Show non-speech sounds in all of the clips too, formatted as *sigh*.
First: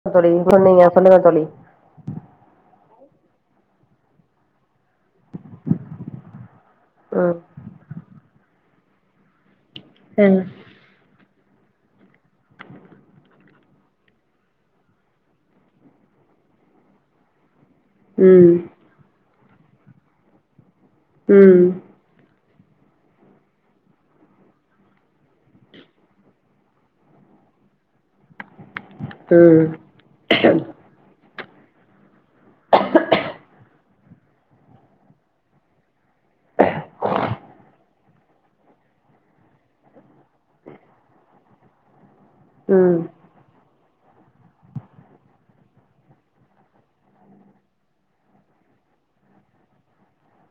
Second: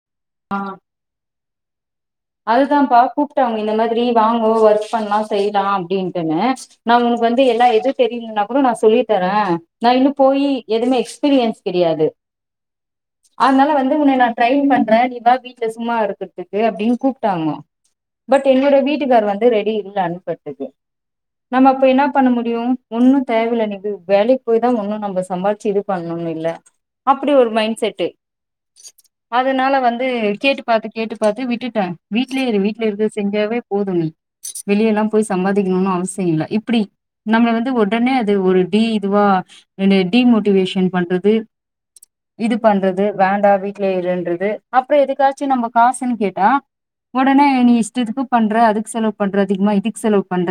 ன்ன ஆ போடுவிங்க *unintelligible* நீங்க சொல்லுங்க தோழி அதுதான்ப்பா கூப்ட்டாங்க இந்த மாதிரி வாங்கோ ஒர்க் பண்லா செய்லா அப்டின்ட்டுன்னு நா உனக்கு ம் வந்து எல்லா எதுவு தெரியலன்னா கூட நா சொல்லி தரே நா இன்னு ம் போயி எதுமே எக்ஸ்பீரியன்ஸ் கெடையாது அதனால வந்து உன்ன நா ட்ரெயின் பண்ற நீவா வீட்ல சும்மா இருக்கிறதுக்கு அப்டின் கூப்டாங்க பட் ம் என்னோட வீட்டுக்கார் வந்து ரெடி இல்ல அனுப்பத்கு நம்ம அப்ப என்ன பண்ண முடியு ஒன்னு தேவல நீ வேலைக்கு போய் தா ஒண்ணு நம்ப சம்பாரிச்சு இது பண்ணணு இல்ல அப்படி ஒரு மைண்ட செட்டு ம் அதனால வந்து கேட்டு பாத்து கேட்டு பாத்து விட்டுட்ட வீட்லயே இரு வீட்ல இருக்க செஞ்சாவே போது நீ வெளிய எல்லா போய் சம்பாதிக்கணுனு அவசியோ இல்ல இப்டி நம்மள வந்து ஒடனே அது ஒரு டி இதுவா டிமோட்டிவேஷன் பண்றது இது ம் பண்றது வேண்டா வீட்லயே இருன்றது அப்புற எதுக்காச்சு நம்ப காசுன்னு கேட்டா ஒடனே நீ இஷ்டத்துக்கு பண்ற அதுக்கு செலவு பண்ற அதிகமா இதுக்கு செலவு பண்ற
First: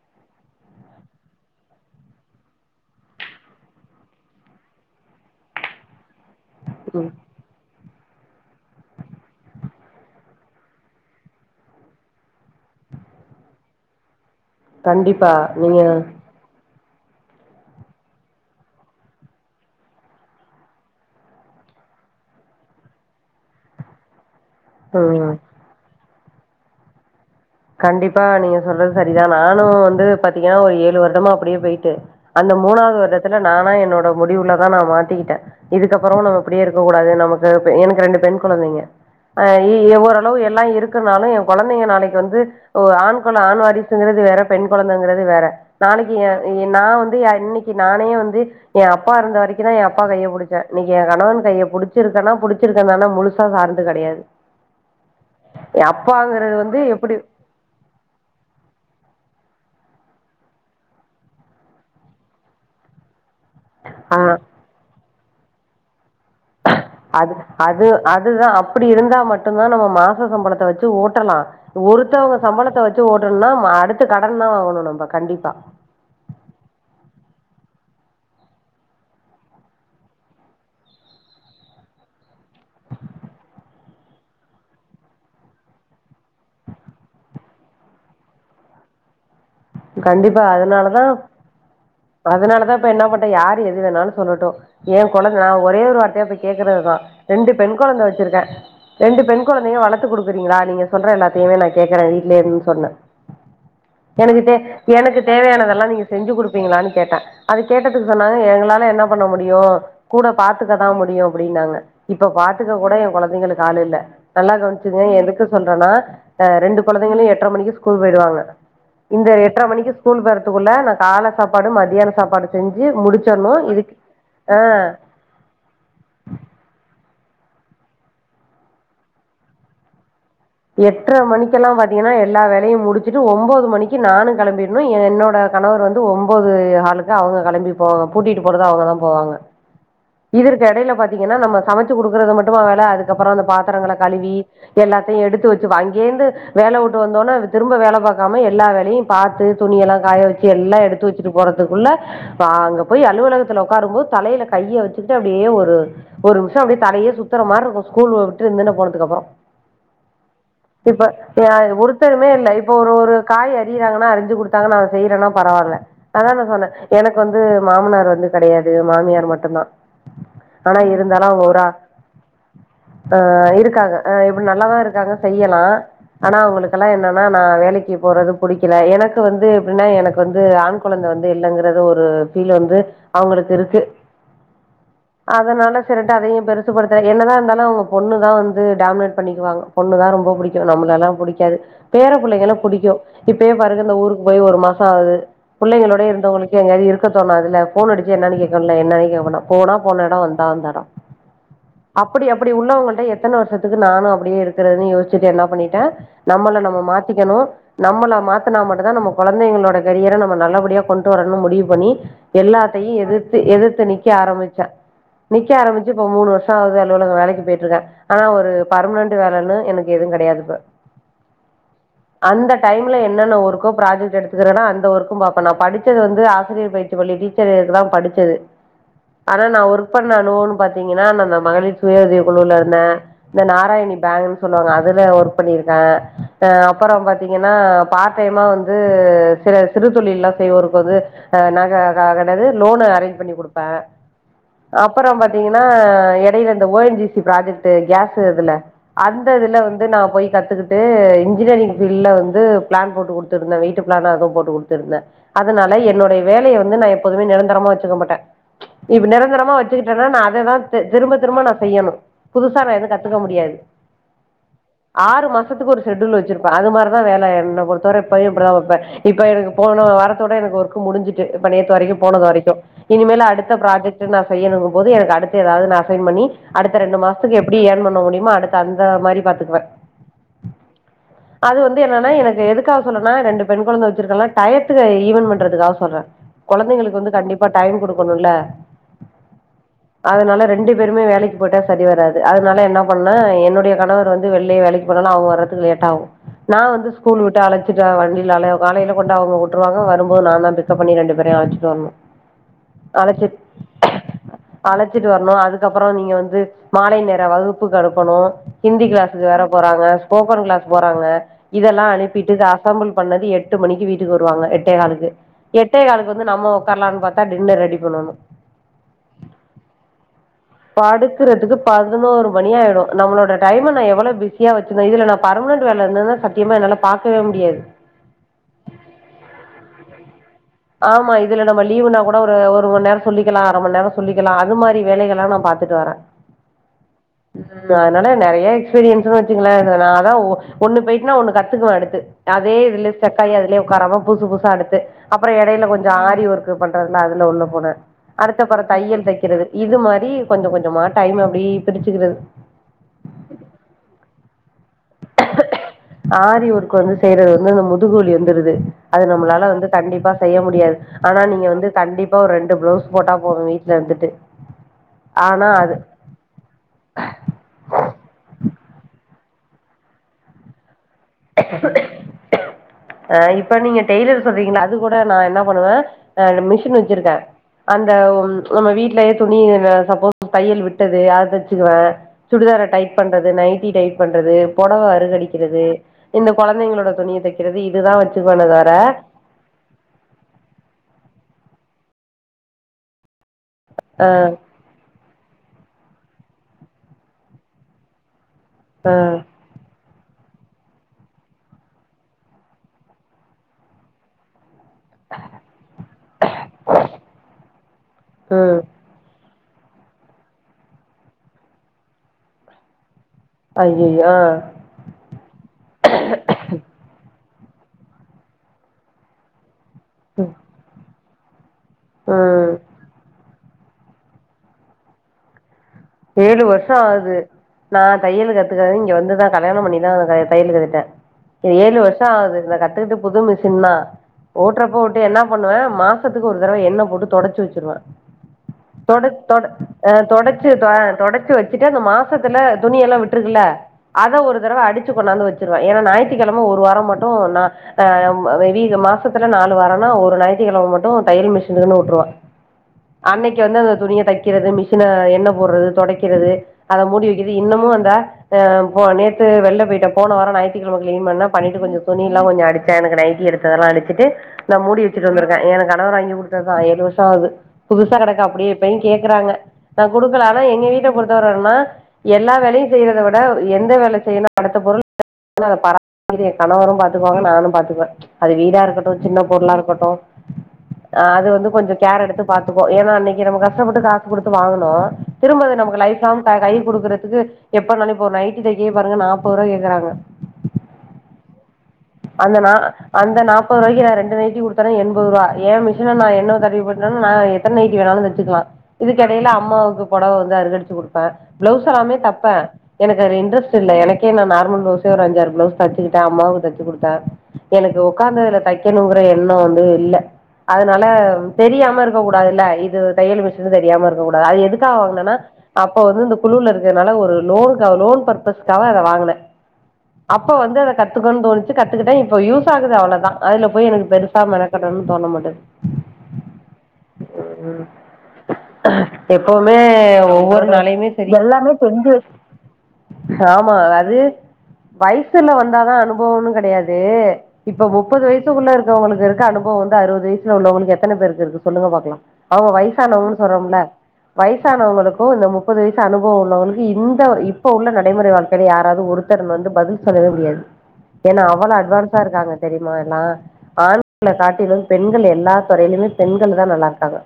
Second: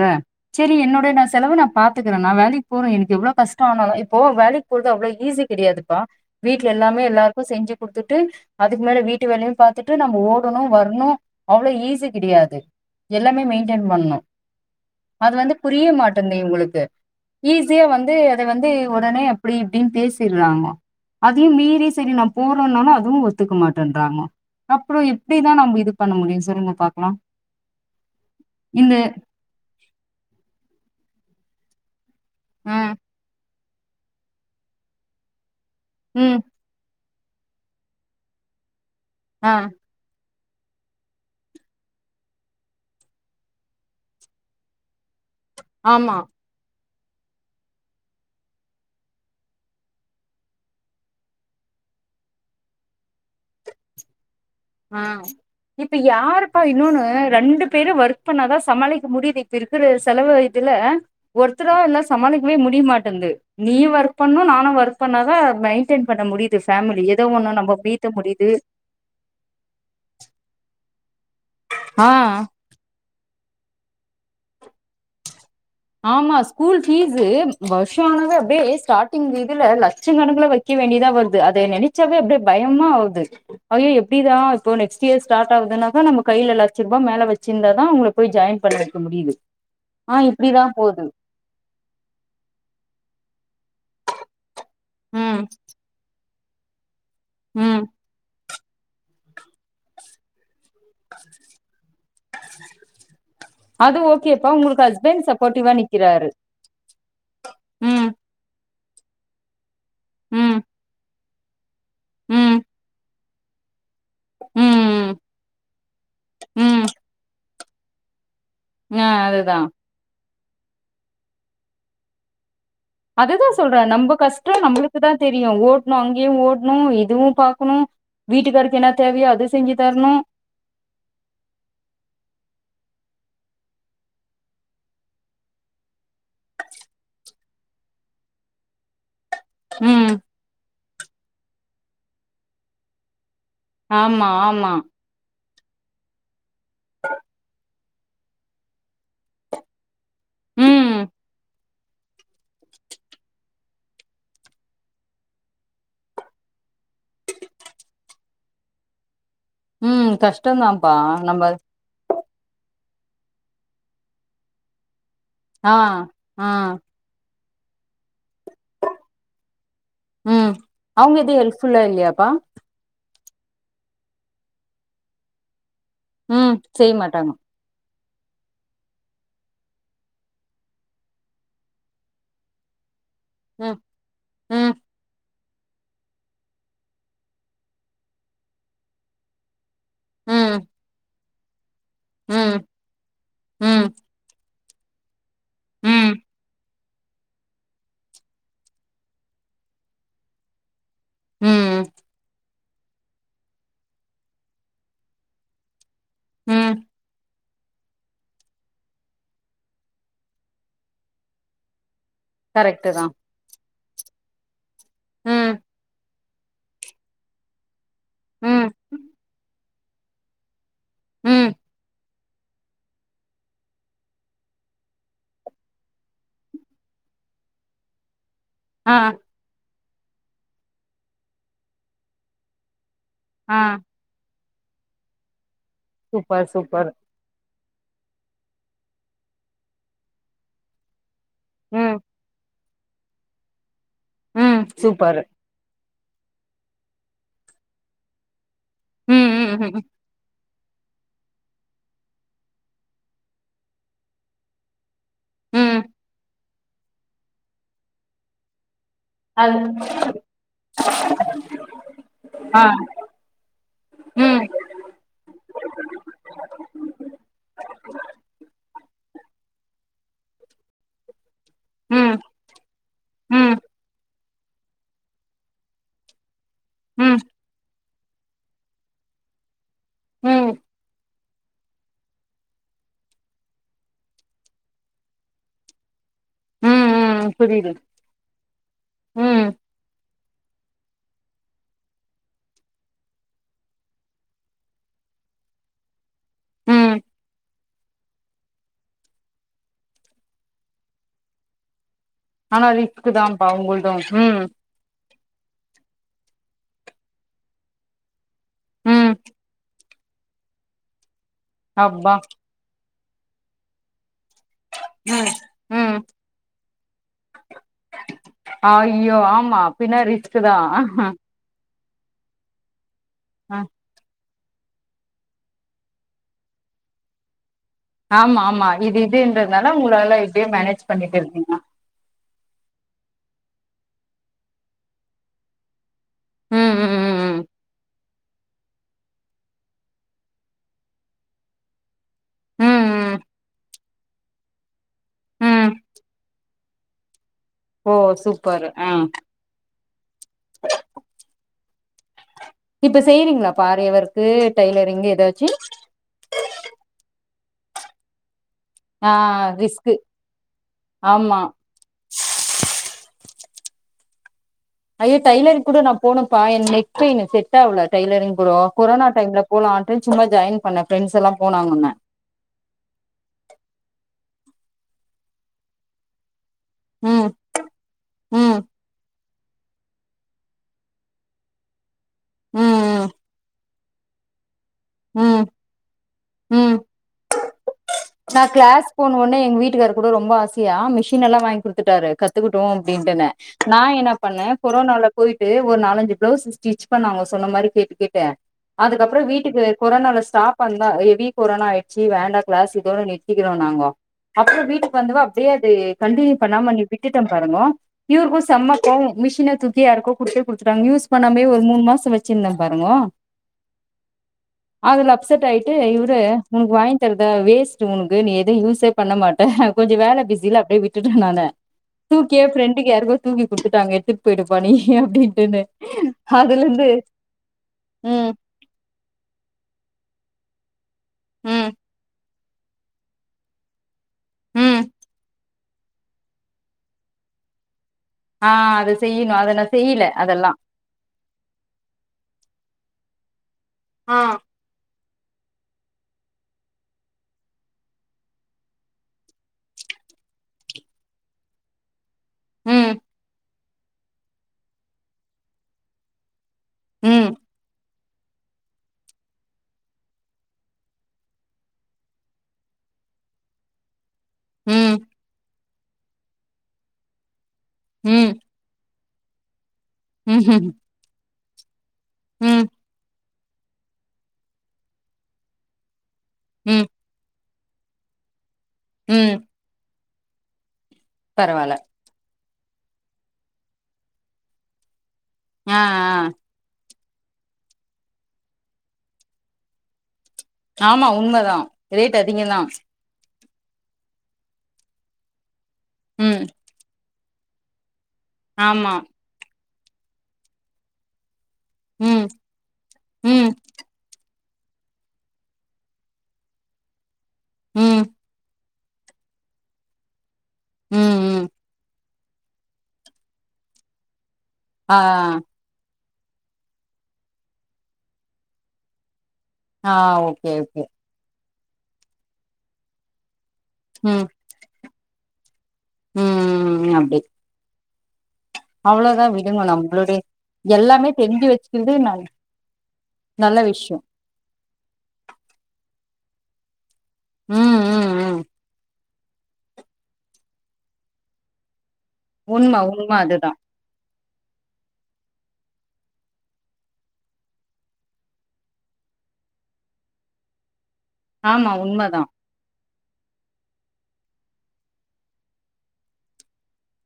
செரி என்னுட நா செலவு நா பாத்துக்கறே நா வேலைக்கு போறே எனக்கு எவ்ளோ கஷ்ட ஆனாலு இப்போ வேலைக் கு அவ்ளோ ஈஸி கெடையாதுப்பா வீட்ல எல்லாமே ம் எல்லாருக்கு செஞ்சு குடுத்துட்டு அதுக்கு மேல வீட்டு வேலையு பாத்துட்டு நம்ம ஓடணு வரணு அவ்ள ஈஸி கெடையாது எல்லாமே மெயின்டென் பண்ணு கண்டிப்பா அது வந்து நீங்க புரிய மாட் இந்த இவங்களுக்கு ஈஸியா வந்து அத வந்து ஒடனே அப்டி இப்டின்னு பேசிறாங்க அதையு மீறி சரி நா போறேனாலு அதுவு ஒத்துக்க மாட்டன்றாங்க அப்புற ம் எப்டிதா நம்ப இது பண்ண முடியு சொல்லுங்க பாக்கலா கண்டிப்பா நீங்க சொல்றது இந்த சரிதா நானு வந்து பாத்தீங்கன்னா ஒரு ஏழு வருடமா அப்டியே போயிட்டு அந்த ஆ மூணாவது வருடத்துல நானா என்னோட முடிவுலதா நா மாத்திக்கிட்டே இதுக்கப்புற ம் நம்ம இப்டியே இருக் க கூடாது நமக்கு எனக்கு ரெண்டு பெண் குழந்தைங்க ஆ எவ்வரு ளோ எல்லா இருக்குனாலு எ கொழந்தைங்க நாளைக் வந்து ஆண் கொழ ஆண்வாரிசுங்கிறது வேற பெண் கொழந்தைங்கிறது வேற நாளைக்கு ஆமா எ நா வந்து இன்னிக்கி நானே வந்து எ அப்பா இருந்த வரைக்கு தா எ அப்பா கையை புடிச்ச இன்னைக்கு என் கணவன் கைய புடிச்சிருக்கன்னா புடிச் இருக்கனானா முழுசா சார்ந்து கெடையாது ஆ என் இப்ப அப்பாங்கிறது யாருப்பா வந்து இன்னொன்னு எப்படி ரெண்டு பேரு ஒர்க் இப்ப நாதா சமாளிக்க முடியுது இப்ப இருக்கிற செலவு இதுல ஒருத்தரா இருந்தா சமாளிக்கவே முடிய மாட்டன்து நீயு ஒர்க் ஆ. பண்ணு நானு ஒர்க் பண்ணாதா மெயின்டென் பண்ண முடி ஃபேமிலி ஏதோ ஒண்ணு நம்ப பீத்த முடியுது அப்டி இருந்தா மட்டுந்தா நம்ம மாச சம்பளத்தை வச்சு ஓட்டலா ஆ ஒருத்தவங்க சம்பளத்த வச் சு ஓட்டணுனா அடுத்து கடன் தா வாங்கணு நம்ப கண்டிப்பா ஆமா ஸ்கூல் பீஸு வருஷானவே அப்டியே ஸ்டார்டிங் இதுல லட்சங் கணக்குல வைக் கிய வேண்டியதா வருது அத நெனைச்சாவே அப்டியே பயமா ஆகுது அயோ எப்டிதா இப்போ நெக்ஸ்ட் இயர் ஸ்டார்ட் ஆகுதுனாக்கா நம்ம கையில லட்ச ரூபா மேல வச்சிருந்தா தா அவங்களுக் போய் ஜாயின் பண்ண வைக்க முடியுது ஆ கண்டிப்பா இப்டிதா அதனாலதா போது அதனால தா இப்ப என்ன பண்ட யாரு எது வேணாலு சொல்லட்டு எ கொழந்த ம் நா ஒரே ஒரு வார்த்தையா போய் கேக்குறதுதா ரெண்டு பெண் ம் கொழந்த வச்சிருக்கே ரெண்டு பெண் கொழந்தையு வளத்து கொடுக்குறீங்களா நீங்க சொல்ற எல்லாத்தையுமே நா கேக்குறே வீட்லயே இருந் சொன்ன அது எனக்கு ஓகேப்பா தே உங்களுக்கு எனக்கு ஹஸ்பண்ட் சப்போர்ட்டிவா தேவையானதெல்லா நீங்க நிக்கிறாரு செஞ்சு கொடுப் பீங்களான் கேட்டே அது ம் கேட்டதுக்கு சொன்னாங்க எங்களால என்ன பண்ண முடியு கூட ம் பாத்துக்க தா முடியு அப்டின்னாங்க இப்ப ம் பாத்துக்க கூட என் கொழந்தைங்களுக்கு ஆளு இல்ல நல்லா கவனிச்சுகுங்க ம் எதுக்கு சொல்றன்னா ரெண்டு ம் கொழந்தைங்களு எட்ர மணிக்கு ஸ்கூல் போயிடுவாங்க க அது தா க்கு ஸ்கூல் போறத்துக்குள்ள நா கால சாப்பாடு மத்யான சாப்பாடு செஞ்சி அதுதா முடிச்சர்ணு சொல்றே இதுக்கு நம்ப கஷ்ட ஆ நம்மளுக்குதா தெரியு ஓட்ணு அங்கயு ஓட்ணு இதுவு பாக்கணு வீட்டுக்காருக்கு என்ன தேவையோ அது செஞ்சி தர்ணு எட்டர மணிக்கெல்லா பாத்தீங்கன்னா எல்லா வேலையு முடிச்சுட்டு ஒம்போது மணிக்கு நானு கெளம்பிர்ணு என்னோட கணவர் வந்து ஒம்போது ஹாலுக்கு அவங்க கெளம்பி போ பூட்டிட்டு போறது அவங்க தா போவாங்க ம் இதற்கு எடைல பாத்தீங்கன்னா நம்ம சமச்சு குடுக்கறது மட்டும்மா வேல அதுக்கப்றோ அந்த பாத் தரங்கள ஆமா கழுவி ஆமா எல்லாத் தையு எடுத்து வெச்சுவ அங்கேர்ந்து வேலவுட்டு வந்தோன்னே திரும்ப வேல பாக்காம எல்லா வேலையு பாத்து துணியெல்லா காய வெச்சு எல்லா ம் எடுத்து வெச்சுட்டு போறத்துக்குள்ள பா அங்க போய் அலுவலகத்துல ஒக்காரும் போது தலையில கைய வெச்சுகிட்டு அப்டியே ஒரு ஒரு நிம்ஷோ அப்டியே தலையே சுத்தற மார்ருக்கு ஸ்கூல் உ விட்டு இந்தன்ன போனத்துக்கப்பறோ ம் கஷ் இப்ப எனக் ஒருத்தருமே இல்ல இப்ப ஒரு ஒரு காய் அரியறாங்கனா அரிஞ்சு குடுத்தாங்க நா அத செய்யறேன்னா ஆ பரவால்ல அதா நா ஆ சொன்னே எனக்கு வந்து மாமனார் வந்து கெடையாது மாமியார் மட்டுந்தா ம் ஆனா அவங்க இருந்தாலு எது அவுங்க ஒரு ஹெல்ப்ஃபுல்லா இல்லையாப்பா ஆ இருக்காங்க அ இப்ப நல்லாதா இருக்காங்க செய்யலா ஆனா ம் அவுங்களுக்கெல்லா செய்ய என்னன்னா மாட்டாங்க நா வேலைக்கு போறது புடிக்கல எனக்கு வந்து எப்பிட்ன்னா எனக் வந்து ஆண் கொழந்த வந்து இல்லங்கறது ஒரு ஃபீல் வந்து அவுங்களுக்கு ம் இருக்கு ம் அதனால சேரின்ட்டு அதையு பெருசுபடுத்தல என்னதா இர்ந்தாலு அவுங்க பொண்ணுதா வந்து டாமினேட் பண்ணிக்குவாங்க பொண்ணு தா ரொம்ப ம் புடிக்கு நம்மளெல்லா புடிக்காது பேர புள்ளைகள ம் புடிக்கு இப்பயே பாருங்க ம் இந்த ஊருக் போய் ஒரு மாசோ ஆவுது புள்ளைகளோட ம் இருந்தவ்ங்களுக்கு எங்கயாவ்து இரு க்க தோணாத்துல்ல ஃபோன் அடிச்சா என்னான்னு கேக்குல்ல என்னனு கேப்ப நா போனா போன எடோ வந்தா வந்த எடோ ம் அப்படி அப்படி உள்ளவங்கள்ட்ட எத்தன வர்ஷத்துக்கு நானு அப்டியே இருக்கறதுன் யோஸ்ச்சிட்டு என்னா பண்ணிட்டே நம்மள ம் நம்ம மாத்திக்கணு நம்மள மாத் துனா மட்டுந்தா நம்ம கொழந்தைங்களோட கெரியர நம்ம நல்லபடியா கொண்டு வரணுன் முடிவு பண்ணி கரெக்ட்டு எல்லாத்தையு தா எதி த்து எதிர்த்து நிக்க ஆரம்பிச்சே நிக்க ம் ஆரம்பிச்சு இப்ப மூணு வர்ஷோ ஆவுது அலுவலக வேலைக்கு போய்ட்ருக்கே ஆனா ஒரு ம் பர்ம்னன்ட்டு வேலைனு எனக்கு எது கெடையாது இப்ப ம் அந்த டைம் ல என்னென்ன ஒர்க்கோ ப்ராஜெக்ட்டு எடுத்துக்கிறன்னா அந்த ஒர்க்கு பாப்பே நா படிச்சது வந்து ஆசிரியர் பயிற் சி, பள்ளி டீச்சர் இதுக்குதா படிச்சது ஆ ஆ ஆனா நா ஒர்க் பண்ண அனுபவோன் பாத்தீங்கனா நா நா மகளிர் சுய உதவி குழுல இருந்தே இந்த ஆ நாராயணி பேங்குன் சொல்லுவாங்க அதுலயு ஒர்க் பண்ணிருக்கே சூப்பர் அ சூப்பர் அப்பறோ பாத் தீங்கன்னா பார்டைமா வந்து சில சிறு தொழில்லா செய்வோர்க் வந்து அ நக ம் கா என்னது லோனு அரேஞ்ச் பண்ணி குடுப்பே ம் அப்பறோ சூப்பர் பாத்தீங்கன் னா எடைல இந்த O N G C project case இதுல அந்த ம் இதுல ம் ம் வந்து நா போய் கத்துக்கிட் டு இன்ஜினியரிங் ஃபீல்ல வந்து பிளான் போட்டுக் குடுத்துருந்தே வீட்டு பிளான் அதுவு போட்டுக் குடுத்துருந்தே அதுனால ம் என்னுடைய வேலைய வந்து நா எப்போதுமே நிரந்தரமா வெச்சுக்க மாட்டே ப்ப நிரந்தரமா அது வச்சுக்கிட்டேனா நா அத தா தே திரும்ப திரும்ப நா செய்யணு புதுசா ஆ நா எது கத் துக்க முடியாது ம் ஆறு மாசத்துக்கு ஒரு செட்யூல் வெச்சிருப்பே அது மார தா வேல என்ன பொறுத்த வர இப்பயு இப்டிதா வெப்பே இப்ப எனக்கு போன வாரத்தோட எனக்கு ஒர்க்கு முடிஞ்சி த்து இப்ப நேத்து வரைக்கு ம் போனது வரைக்கு இனிமேல அடுத்த ம் ம் ப்ராஜக்ட்டு நா செய்யணுங்கு போது எனக்கு அடுத்து ஏதாவ்து ஒன்னு அசைன் பண்ணி அடுத்த ரெண்டு ம் மாசத்துக்கு எப்டி எர்ன் பண் ண முடியுமா அடுத்து அந்த மாரி பாத்துக்குவே ம் அது வந்து என்னன்னா எனக்கு எதுக்கா சொல்லனா ரெண்டு பெண் கொழந்தை வச்சிருக்கன்ல டயத்துக்கு ஈவன் பண்றதுக்காக சொல்றே கொழந்தைகளு க்கு வந்து ம் கண்டிப்பா புரியுது டைம் குடுக் கணுல ம் அதனால ரெண்டு பேருமே வேலக்கு போயிட்டா சரி வராது அதனால என்ன ஒண்ணா என்னுடைய கணவர் வந்து வெள்ளயே வேலைக்கி போனாலு அவுங்க வர்துக்கு லேட்டாவு நா ம் வந்து ஸ்கூல் விட்டு அழச்சுட்ட வண்டியில அழ காலையில கொண்ட அவுங்க வுட்டுருவாங்க வரும்போது நா தா பிக் கப் பண்ணி ரெண்டு பேரயு அழச்சிட்டு வர்ணு ஆனா ரிஸ்க்கு தா பா உங்கது ம் அழச்சிட்டு வர்ணு அதுக்கப்றோ நீங்க வந்து மாலை நேர வகுப்புக்கு அணுப்பணு ஹிந்தி ம் கிளாஸீக்கு வேற போறாங்க ஸ்போக்க கிளாஸ் போறாங்க இதெல்லா அப்பா அனுப்பிட்டு அசம்பிள் பண்ணது எட்டு மணிக்கு வீட்டுக்கு வருவாங்க எட் டே காலுக்கு ம் எட்டே ம் காலுக்கு வந்து நம்ம உக்கார்லானு பாத்தா டின்னர் ரெடி பண்ணணு அய்யோ ஆமா பின்ன ரிஸ்கு தா பதினொரு மணி ஆயிடு நம்மோட டைம நா எவ்ளோ பிசி யா வச்சிகுற இதுல நா பர்மனன்ட் வேல இருந்தனா சத்தியமா என்னால பாக்கவே முடியாது ஆமா ஆமா இது இதுன்றதுனால உங்களால்ல ஆமா இதுல நம்ம லீவ்னா கூட ட ஒரு ஒரு ஓ நேரோ சொல்லிக்கலா அர மண் நேரோ சொல்லிக்கலா அது மாரி வேலைகளா நா பாத்துட்டு வரே ம் ம் ம் அதனால நெறைய எக்ஸ்பீரியன்ஸ்ன்னு வச்சுங்களே நா அதா ஓ ஒன்னு போயிட்னா ஒன்னு கத்துக்குவ அடுத்து அதே இதுல ம் ம் செக்காய் அதுலியே உக்காரம புதுசு புதுசா அடுத்து அப்றோ எடையில ம் கொஞ்சோ ஆரி ஒர்க்கு பண்றதுல அதுல உள்ள போனே ஓ அடுத்து அப்றோ சூப்பர் ஆ தையல் தைக்கிறது இது மாரி கொஞ்சோ கொஞ்சோமா டைம்ம அப்டி பிரிச்சுக்கிறது இப்ப செய்றீங்களா ப்பா ஆரிஒர்க்கு டைலரிங் ஏதாச்சு ஆரி ஒர்க்கு வந்து செய்யறது வந்து அந்த முதுகுவலி வந்துடுது அது ஆ நம்மளால வந்து ரிஸ்க்கு கண்டிப்பா செய்ய முடியாது ஆனா ஆமா நீங்க வந்து கண்டிப்பா ஒரு ரெண்டு பிளவுஸ் போட்டா போது வீட்டுல இருந்துட்டு ஐயோ ஆனா டைலரிங் அது கூட நா போனப்பா எனக் நெக்பெயினு செட் டாவுல டைலரிங் ப்ரோ கொரோனா டைம்ல போலான்ட்டு சும்மா ஜாயின் பண்ணே ஃப்ரெண்ட்ஸ்லா போனாங்கன்னு அ இப்ப நீங்க டெய்லர் சொல்றீங்களா அது கூட நா என்ன பண்ணுவே அது மிஷினு வச் சிருக்கே ம் அந்த ம் நம்ம வீட்டுலயே துணி நா சப்போஸ் தையல் விட்டது அத தச்சிருவே ம் சுடிதார டைட் ம் பண்றது நைட்டி டைட் பண்றது பொடவ ம் அருகடிக்கிறது இந்த ம் கொழந்தைங்களோட துணிய தைக் சிலது அது இதுதா வச்சுக்குவனே தவர உடனே எங்க வீட்டுக்காரரு கூட ரொம்ப ஆசையா மிஷின் எல்லா வாங்கி குடுத்துட்டாரு கத்துக்கிட்டு அப்டின்னு நா என்னா பண்ணே கொரோனால போய்ட்டு ஒரு நாலஞ்சு பிளவுஸ் ஸ்டிச் பண்ண அவுங்க சொன்ன மாரி கேட்டு கேட்டு ஆ அதுக்கப்பறோ வீட் இது கொரோனால ஸ்டாப் பண்ண ஹெவி கொரோனா ஆய்ச்சு வேண்டா கிளாஸ் இதோட நிறுத்திக்கிறோ நாங்கோ அப்றோ வீட்டு வந்தவ அப்டியே அது கண்டினியூ பண்ணாம நிப் விட்டுட்ட பாருங்கோ இவுருக்கு ம் செம்ம கோவோ மிஷின தூக்கி யாருக்கோ குடுத்து குடுத்துடாங்க யூஸ் பண்ணாமே ஒரு மூணு மாசோ வச்சிருந்தே பாருங்கோ அய்யோ ஆ அதுல அப்செட் ஆயிட்டு இவுரு உனக்கு வாங்கி தருதா வேஸ்ட்டு உனக்கு நீ எதயு யூஸே பண்ண மாட்டே கொஞ்ச வேல பிஸில அப்டியே விட்டுட்டே நானு தூக்கியே ம் ஃப்ரண்ட் டுக்கு யாருக்கோ தூக்கி குடுத்துட்டாங்க எடுத்து போயிடுப்பா நீ அப்டின்ட்டுன்னு ஏழு அதுல வருஷோ இருந்து ஆகுது நா ம் தையலு கத் துக்க இங்க வந்து தா கல்யாணம் பண்ணி தா நா கைய தையலு கத்துக்கிட்டே ம் ஏழு வருஷோ ஆகுது இத கத் துகிட்டு புது மிஷின் தா ஓட்டுறப்ப ம் ஓட்டி என்னா பண்ணுவே மாச த்துக்கு ஒரு தடவ எண்ண போட்டு தொடச்சு வச்சுருவே ஆ அது செய்யுங்க அது நா செய்யில அதல்லா இப்ப தொடச்சு வச்சிட்டு அந்த மாசத்துல துணியலா விட்டுருக்குல அத ஆ ஒரு தடவ அடுச் சு கொண்டாந்து வச்சுருவே ஏன்னா நாய்துக்கெழம ஒரு வாரோ மட்டு நா ஆ மே பி இந்த மாசத்துல நாலு வாரோனா ஒரு நாயித்துகெழம மட்டு தையல் மிஷினுக்குன்னு வுட்டுருவே ம் அன்னக்கி வந்து அந்த துணிய தக்கிறது மிஷின எண்ண போட்றது தொடக்கிறது அத மூடி ம் வக்கிறது இன்னமு அந்தா அ போ நேத்து வெள்ளப்போய்ட்டே போன வாரோ நாயித்துகெழம கிளீன் பண்ணே பண்ணிட்டு கொஞ்சோ துணிலா கொஞ்சோ அடுச்சே எனக்கு நைட்டி எடுத் ததலா அடுச்சுட்டு நா மூடி ம் வச்சுட்டு வந்திருக்கே எனக்கு கணவர் வாங்கி குடுத்ததுதா ஏழு வருஷோ ஆவுது புதுசா கெடக்கு ம் அப்டியே இப்பயு கேக்குறாங்க நா குடுக்கல ஆனா எங்க ம்ஹும் வீட்ட பொறுத்தவர என்னனா எல்லா ம் வேலையு செய்றத விட எந்த வேல செய்யல படத்த பொருள் *inaudible* கணவரு ம் பாத்துக்குவாங்க நானு பாத்துக்குவே அது வீடா இருக்க டு சின்ன ம் பொருளா இருக்கட்டு ஆ அது வந்து கொஞ்ச பரவால்ல கேர் எடுத்து பாத்துக்குவோ ஏன்னா அன்னக்கி நம்ம கஷ்டப்பட்டு காசு குடுத்து வாங்குனோ திரும்ப அது ஆ நமக்கு லைஃப் ஆ லாங் கை குடுக்குறதுக்கு எப்பனாலு இப்போ நைட்டி தைக்கயே பாருங்க நாப்பது ருவா கேக்குறாங்க ஆமா உண்மதா ரேட் அந்த நா அதிகந்தா அந்த நாப்பது ருவாய்க்கி நா ரெண்டு நைட்டி குடுத்தனா எம்பது ருவா எ மிஷின நா எண்ண ம் தடவி போட்டனாலு நா எத்தன நைட்டி வேணாலு தச்சுக்கலா ஆமா இதுக்கெடைய்ல அம்மாவுக்கு பொடவ வந்து அருகடுச்சு குடுப்பே பிளவுஸ் எல்லாமே ம் தப்பே எனக்கு அதுல ம் இன்ரஸ்ட் இல்ல எனக் கே நா நார்மல் பிளவுஸ்ஸே ஒரு அஞ்சாறு பிளவுஸ் தச்சுக்குட்டே அம்மாவுக்கு தச்சு குடுத்தே எனக்கு ம் உக்காந் அதுல தக் கணுங்கிற எண்ணோ வந்து இல்ல அதுனால ம் ம் தெரியாம இருக் க கூடாதுல்ல இது தையல் மிஷினு தெரியாம இருக்க கூடாது அது எதுக்காக ஆ வாங்குனன்னா அப்ப வந்து இந்த குழுல இருக்கனால ஒரு லோனுகாக லோன் பர்பஸ்க்காக அத வாங்குனே ஆ அப்ப ஓகே வந்து அத ஓகே கத்துக்கோன் தோணுச்சு கத்துக்கிட்டே இப்ப யூஸ் ஆகுது அவ்ளதா அதுல போய் எனக் ம் பெருசா மெனக்கெடனுனு தோண மாட்டேது ம் அப்டி ம் ம் அவ்ளோதா எப்பவுமே விடுங்க நம்ளுடைய ஒவ்வொரு நாளையுமே எல்லாமே தெரிஞ்சு வச்சுக்கிறது சரி ந ஆமா நல்ல அது விஷ்யோ வயசுல வந்தாதா அனுபவோனு கெடையாது இப்ப ம் முப்பது ம் ம் வயசுக்குள்ள இருக்கவங்களுக்கு இருக்க அனுபவோ வந்து அறுவது வயசு கீழ உள்ளவங்களுக்கு எத்தன பேருக்கு இருக்கு சொல்லுங்க பாக்கலா அவ்ங்க உண்ம உண்ம வயசானவங்கனு அதுதா சொல்றோமுல வயசானவங்களுக்கு இந்த முப்பது வயசு அனுபவ உள்ளவங்களுக்கு இந்த இப்ப உள்ள நடைமுறை வாழ்க்கைல யாராவது ஒரு தர் வந்து பதில் சொல்லவே முடியாது ஏன்னா அவ்வள ஆமா அட்வான்ஸா உண்மதா இருக்காங்க தெரியுமா எல்லா ஆண்கள காட்டிலு பெண்கள் எல்லா துறைய்லயுமே பெண்கள் தா நல்லாருக்காங்க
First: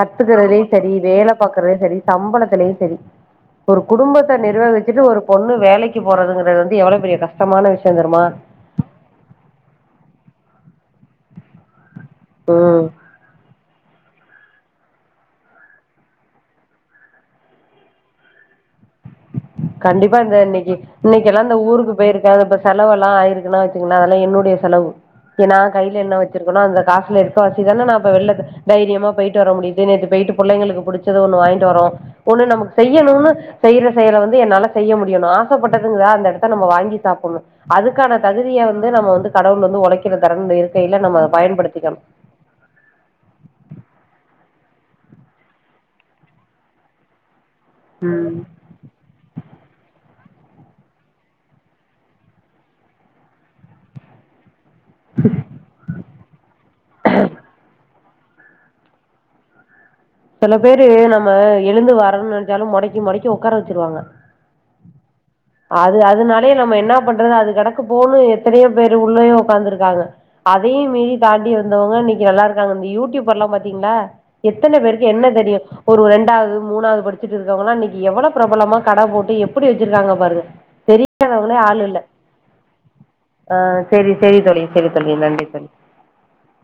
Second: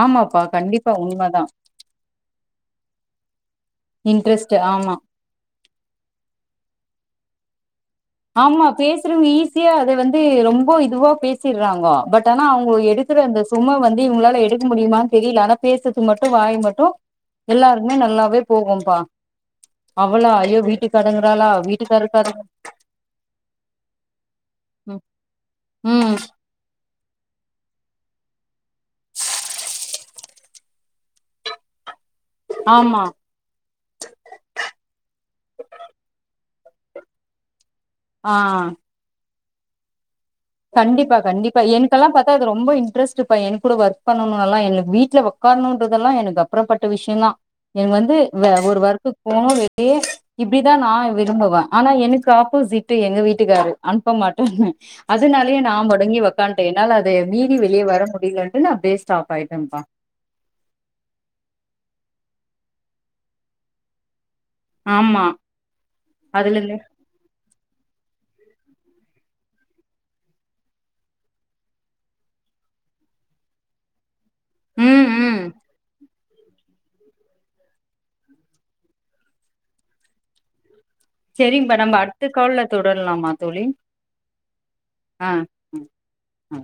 ஆமாப்பா கண்டிப் நீ வேல பாக்குறதுலயு சரி சம்பளத்திலயு சரி ஒரு குடும்பத்த இன்ட்ரெஸ்ட் ஆமா நிர்வகிச்சுட்டு ஒரு பொண்ணு வேலைக்கு போறதுங்கிறது வந்து எவ்வளவு பெரிய கஷ்டமான விஷயோ தெர்மா ஆமா பேசுறவங்க ஈஸியா அத வந்து ரொம்ப இதுவா பேசிற்றாங்கோ பட் ஆனா அவ்ங்க ம் எடுத் குற அந்த சும வந்து இவ்ங்களால எடுக்க முடியுமானு தெரில ஆனா பேசுறதுக்கு மட்டு வாய் மட்டு எல்லாருக்குமே நல்லாவே போகும்பா கண்டிப்பா அவளா இந்த ஐயோ இன்னைக்கி இன்னைக்கெல்லா வீட்டுக்காரங்கறாளா இந்த ஊருக்கு போயிருக்க அ வீட்டுக்காரக்காரங்க இப்ப செலவு எல்லா ஆயிருக்குனு பாத்தீங்னா அதெல்லா என்னுடைய செலவு ம் ஏ நா கையில என்ன ம் வச்சு க்கனு அந்த காசுல இருக்கசிதான ந அப்ப வெள்ள தைரியமா போயிட்டு வர முடிது நேத்து போயிட்டு புள்ளைங்களுக்கு புடிச் ச்சது ஒண்ணு வாங்கிட்டு வரோ ஒண்ணு நமக்கு ஆமா செய்யணுன்னு செய்ற செயல வந் து என்னால செய்ய முடியு நா ஆசப்பட்டதுங்தா அந்த இடத்த நம்ம வாங்கி சாப்பணு அதுக்கான ஆ தகுதிய வந்து நம்ம வந்து கடவுள் வந்து உழக்கிற தர இருக்கையில நம்ம அத பயன்படுத்திக்கணு ப்பா அது ரொம்ப இன்ட்ரெஸ்ட்டு பைய என்க் கூட ஒர்க் பண்ணணுலா இல்ல வீட்ல உக்காணுன்றதல்லா எனக்கு அப்புறப்பட்ட விஷய தா இவுங் வந்து ம் வே ஒரு ஒர்க்கு போனு வெளிய இப்டிதா நா விரும்புவ ஆனா எனக்கு ஆப்போசிட்டு எங்க வீட்டுக்காரு அனுப்ப மாட்டேனு அதனாலயே நா மொடங்கி உக்கான்ட்டே என்னால அத மீறி வெளிய வர முடியலன்ட்டு நா அப்டே ஸ்டாப் ஆயிட்டேன்ப்பா சில பேரு நம்ம எழுந்து வரனு நெனச்சாலு மொடக்கி மொடக்கி உட்கார வச்சுருவாங்க ஆமா அது அதனாலயே அதுல நம்ம இருந்து என்ன பண்றது அது கிடக்கு போணு எத்தனையோ பேர் உள்ளயோ உக்காந்துருக்காங்க அதையு மீறி தாண்டி வந்தவங்க இன்னைக்கு நல்லா இருக்காங்க இந்த யூடியூபர் எல்லா பாத்தீங்ளா எத்தன ம் பேரு என்ன ம் தெரியு ஒரு ரெண்டாவது மூணாவது படிச்சுட்டு இருக்கவங்கங்களா இன்னைக்கி எவ்வள பிரபலமா கட போட்டு எப்படி வச்சிருக்காங்க பாருங்க தெரியாதவங்களே சரிங்கப்பா ஆள் நம்ம இல்ல அடுத்த கால்ல தொடரலாமா ஆ தோழி செரி செரி தோழி செரி தோழி ஆ நன்றி தோழி ம் ஆ